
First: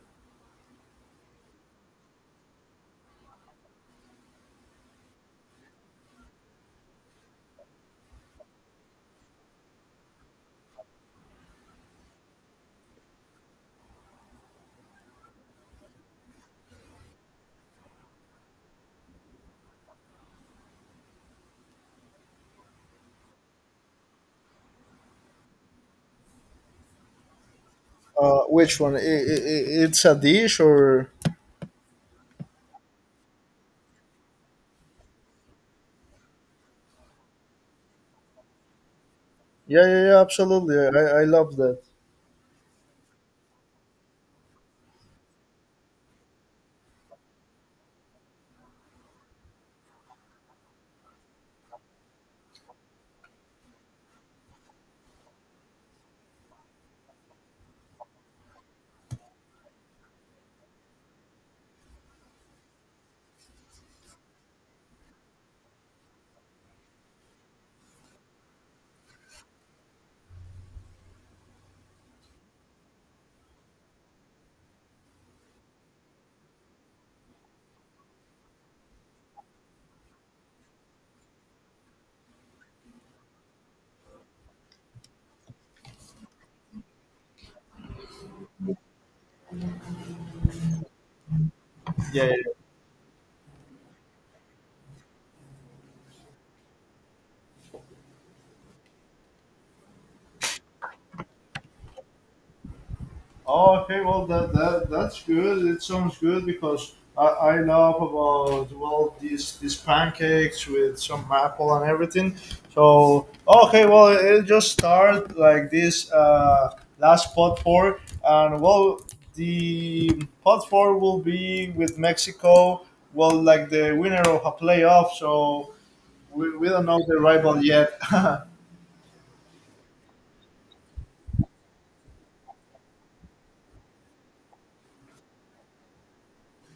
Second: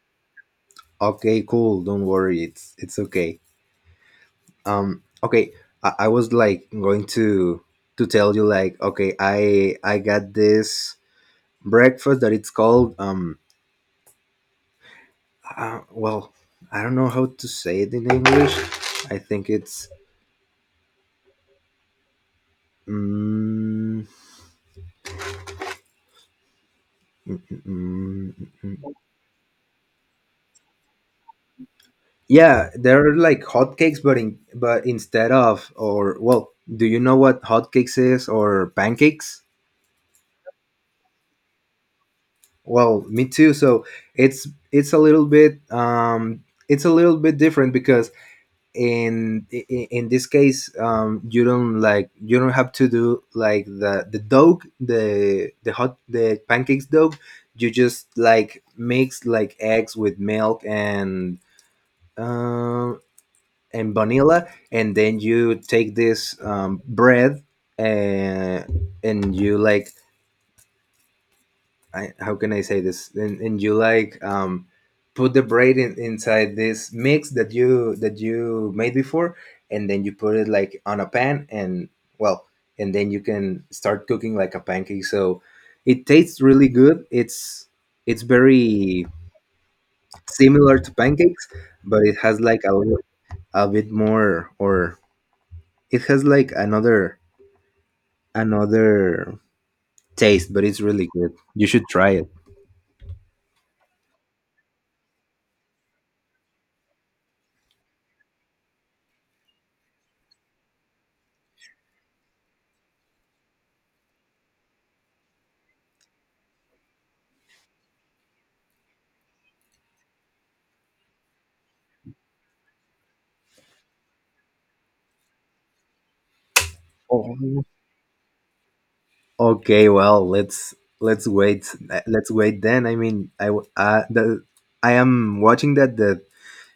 Okay, cool, don't worry, it's okay. Okay, I was like going to tell you like, okay, I got this breakfast that it's called well, I don't know how to say it in English. I think it's mm Mm, mm,
Which one?
mm.
I It's a dish or?
Yeah, they're like hotcakes, but in, but instead of, or well, do you know what hotcakes is, or pancakes?
Yeah, yeah, yeah, absolutely. I love that.
Well, me too. So it's it's a little bit it's a little bit different because in this case you don't like you don't have to do like the dough the hot the pancakes dough. You just like mix like eggs with milk um and vanilla, and then you take this bread and and you like, I, how can I say this? And you like put the bread in, inside this mix that you made before, and then you put it like on a pan, and well, and then you can start cooking like a pancake. So it tastes really good. It's very similar to pancakes, but it
Yeah, yeah.
has like a little, a bit more, or it has like another taste, but it's really good. You should try it.
Oh, okay. Well, that's good. It sounds good because I love about well these pancakes with some apple and everything. So ah, okay, well it just started like this last pot four, and well the pot four will be with Mexico. Well, like the winner of a playoff. So we don't know the rival
Oh,
yet.
okay, well, let's wait. Let's wait then. I mean, I w- the I am watching that that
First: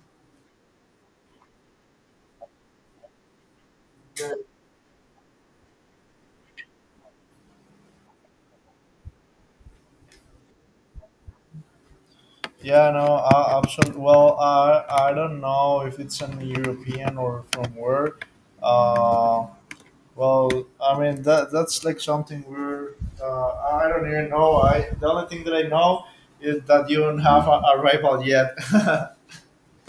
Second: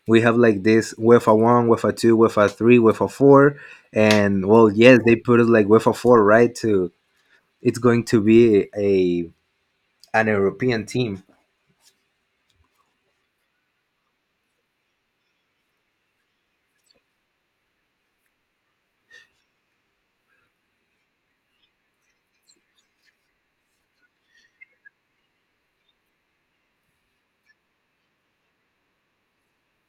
we have like this UEFA one, UEFA two, UEFA three, UEFA four, and well, yes, they put it like UEFA four, right? To it's going to be a an European team.
Yeah, no, absolutely. Well, I don't know if it's an European or from where. Uh, well, I mean that that's like something we're. Uh, I don't even know. I the only thing that I know is that you don't have a rival yet.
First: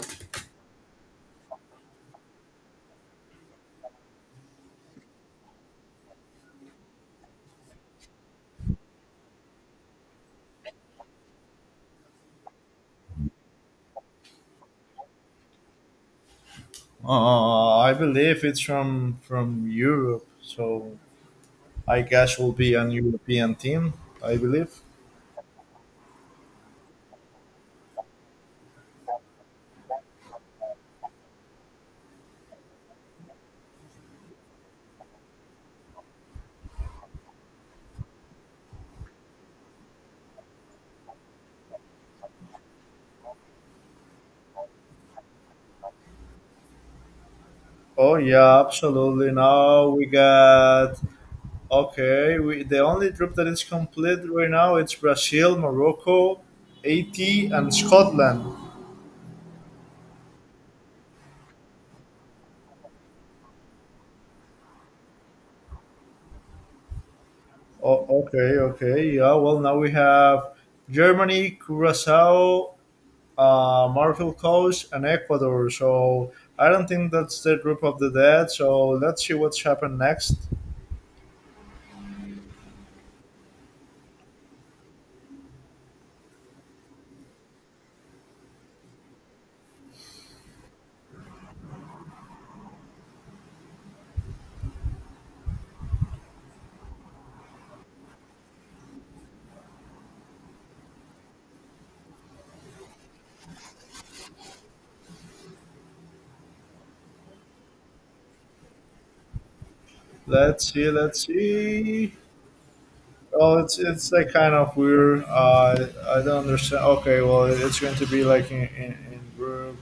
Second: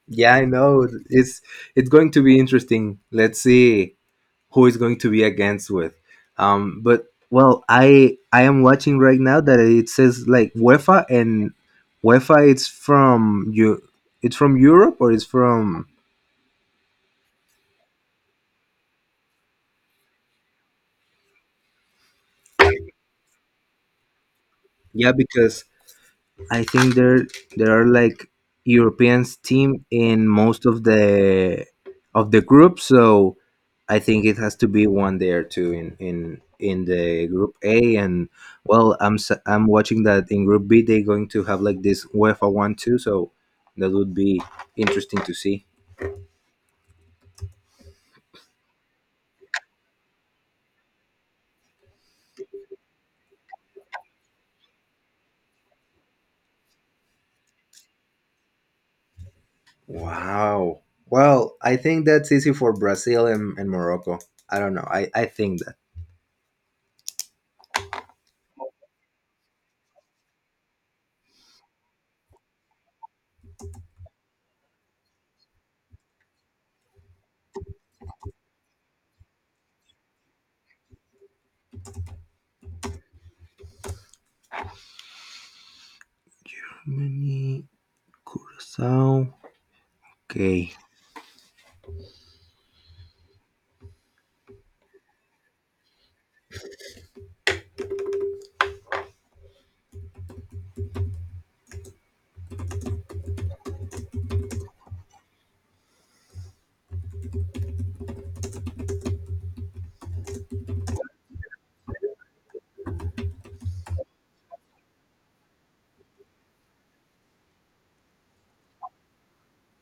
Yeah, I know. It's going to be interesting. Let's see who is going to be against with. But well, I am watching right now that it says like UEFA and UEFA. It's from you. It's from Europe or it's from.
I believe it's from Europe, so I guess will be an European team. I believe.
Yeah, because I think there are like Europeans team in most of the group, so I think it has to be one there too in in the group A. And well, I'm watching that in group B they're going to have like this UEFA one too, so that would be interesting to see.
Oh yeah, absolutely. Now we got. Okay, we, the only group that is complete right now it's Brazil, Morocco, Haiti, and Scotland.
Wow. Well, I think that's easy for Brazil and Morocco. I don't know. I think that.
Oh, okay, okay, yeah. Well, now we have Germany, Curacao, Marshall Coast, and Ecuador. So I don't think that's the group of the dead. So let's see what's happened next.
Germany, Curacao. Okay.
Let's see, let's see. Oh, it's like kind of weird. I don't understand. Okay, well, it's going to be like in group.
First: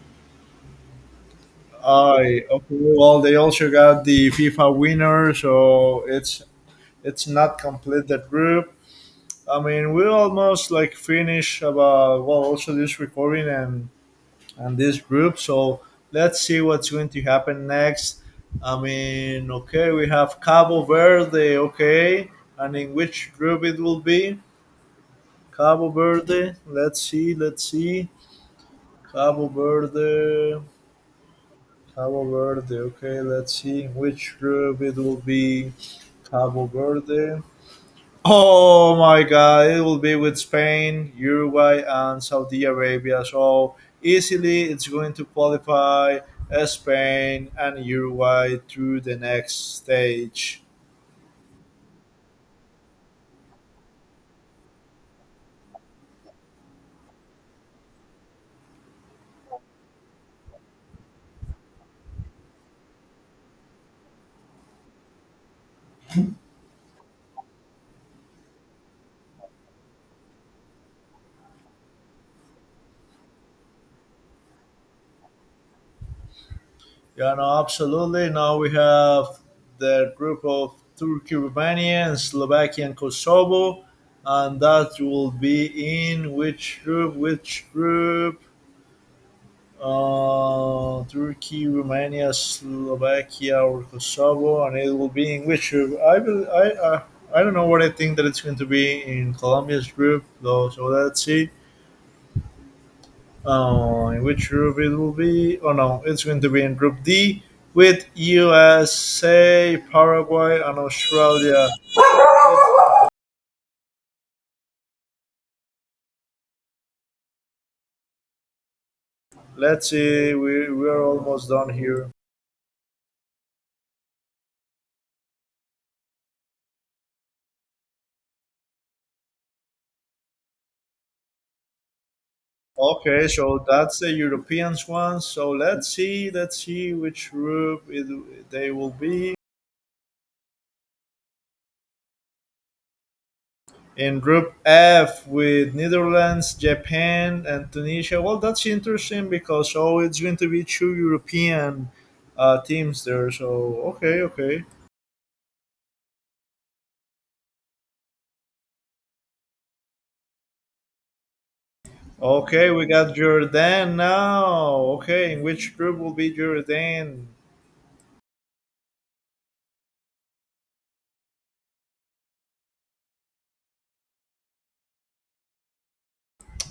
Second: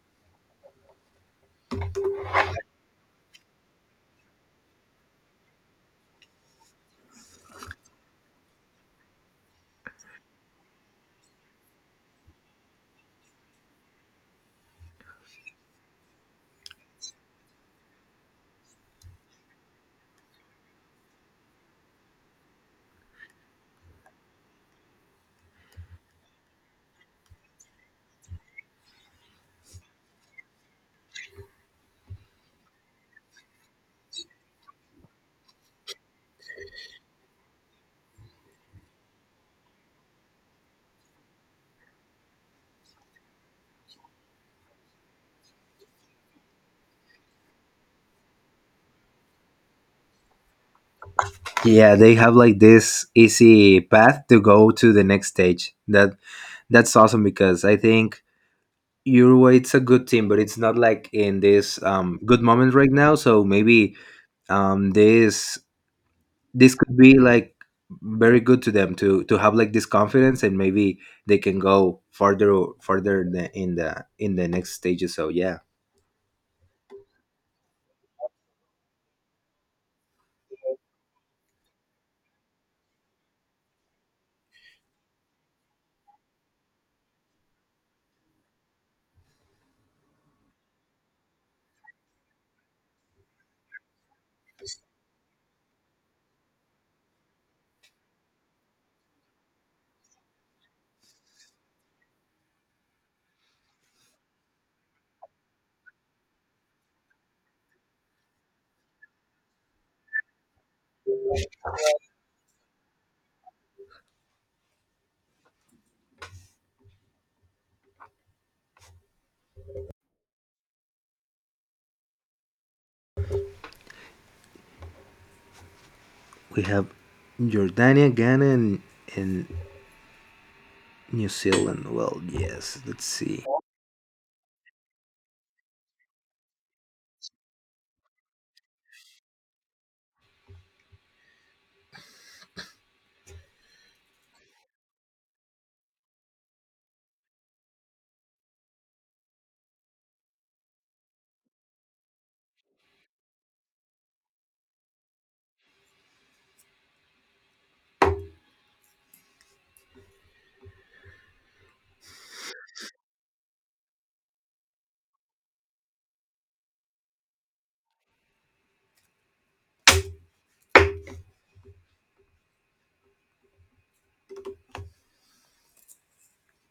I okay. Well, they also got the FIFA winner, so it's not complete the group. I mean, we almost like finish about well, also this recording and this group. So let's see what's going to happen next. I mean, okay, we have Cabo Verde, okay, and in which group it will be? Cabo Verde. Let's see. Let's see. Cabo Verde. Cabo Verde. Okay, let's see which group it will be. Cabo Verde. Oh my God, it will be with Spain, Uruguay, and Saudi Arabia. So easily, it's going to qualify Spain and Uruguay through the next stage.
Yeah, they have like this easy path to go to the next stage. That that's awesome because I think Uruguay it's a good team, but it's not like in this good moment right now. So maybe um, this this could be like very good to them to have like this confidence and maybe they can go further further in in the next stages. So yeah,
Yeah, no, absolutely. Now we have the group of Turkey, Romania, and Slovakia and Kosovo, and that will be in which group? Which group? Turkey, Romania, Slovakia, or Kosovo, and it will be in which group? I will. I don't know what I think that it's going to be in Colombia's group, though. So let's see. In which group it will be? Oh no, it's going to be in Group D with USA, Paraguay, and Australia. Let's see. We are almost done here.
we have Jordania, Ghana, and New Zealand. Well, yes, let's
Okay,
see.
so that's the Europeans one. So let's see which group they will be. In Group F with Netherlands, Japan, and Tunisia. Well, that's interesting because oh, it's going to be two European teams there. So okay, okay, okay. We got Jordan now. Okay, in which group will be Jordan?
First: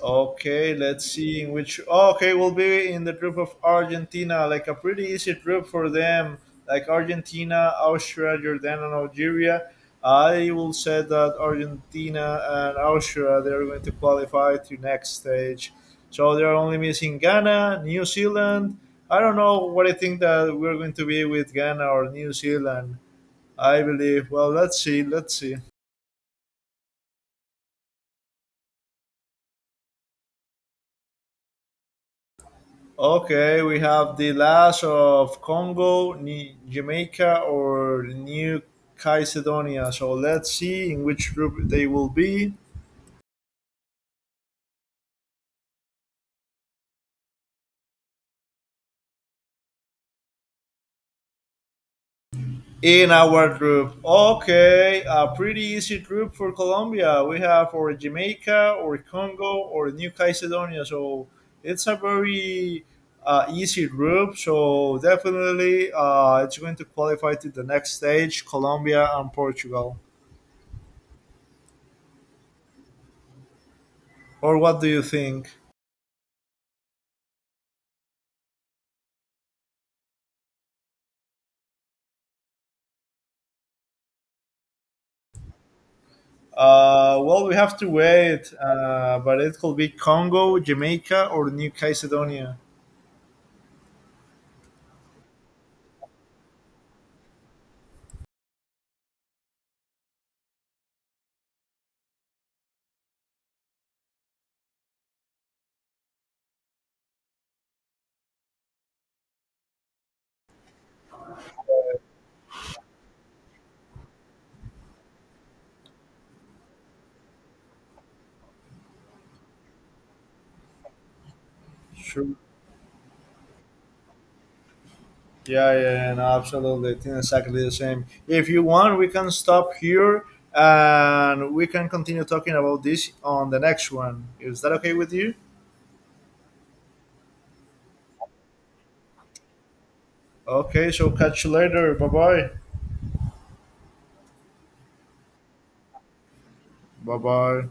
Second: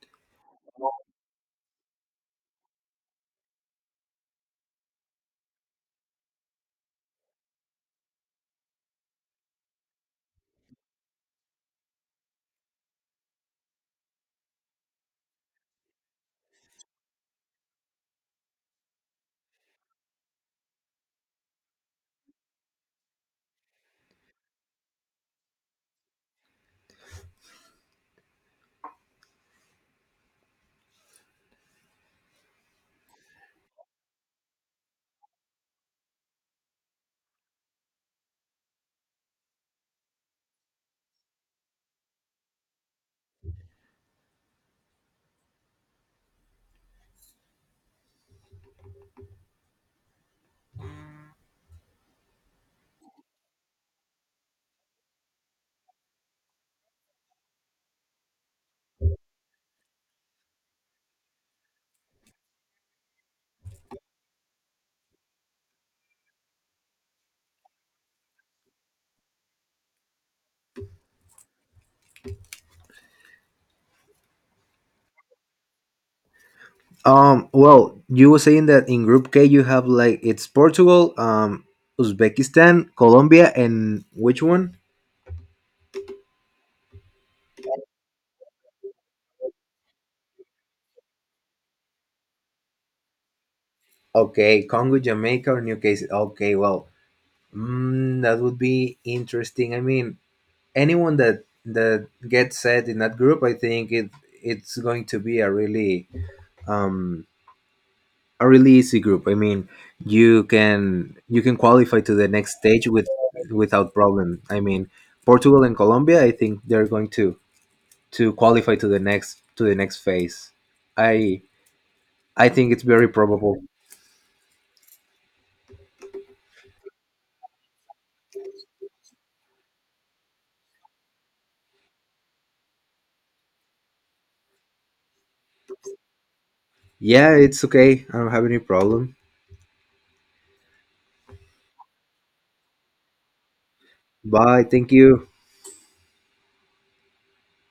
Okay, let's see in which. Oh, okay, we'll be in the group of Argentina, like a pretty easy group for them, like Argentina, Austria, Jordan, and Algeria. I will say that Argentina and Austria they are going to qualify to next stage. So they are only missing Ghana, New Zealand. I don't know what I think that we're going to be with Ghana or New Zealand. I believe. Well, let's see. Let's see. Okay, we have the last of Congo, Jamaica, or New Caledonia. So let's see in which group they will be. In our group, okay, a pretty easy group for Colombia. We have or Jamaica, or Congo, or New Caledonia. So it's a very easy group. So definitely, it's going to qualify to the next stage, Colombia and Portugal. Or what do you think?
Well, you were saying that in Group K you have like it's Portugal, Uzbekistan, Colombia, and which one?
Well, we have to wait, but it could be Congo, Jamaica, or New Caledonia.
Okay, Congo, Jamaica, or New Case. Okay, well, that would be interesting. I mean, anyone that that gets set in that group, I think it's going to be um a really easy group. I mean, you can qualify to the next stage with without problem. I mean, Portugal and Colombia, I think they're going to. To qualify to the next phase. I
Sure.
I think it's very probable.
Yeah, yeah, yeah, no, absolutely. It's exactly the same. If you want, we can stop here and we can continue talking about this on the next one. Is that okay with you?
Yeah, it's okay. I don't have any problem.
Okay, so catch you later. Bye bye.
Bye. Thank you.
Bye bye.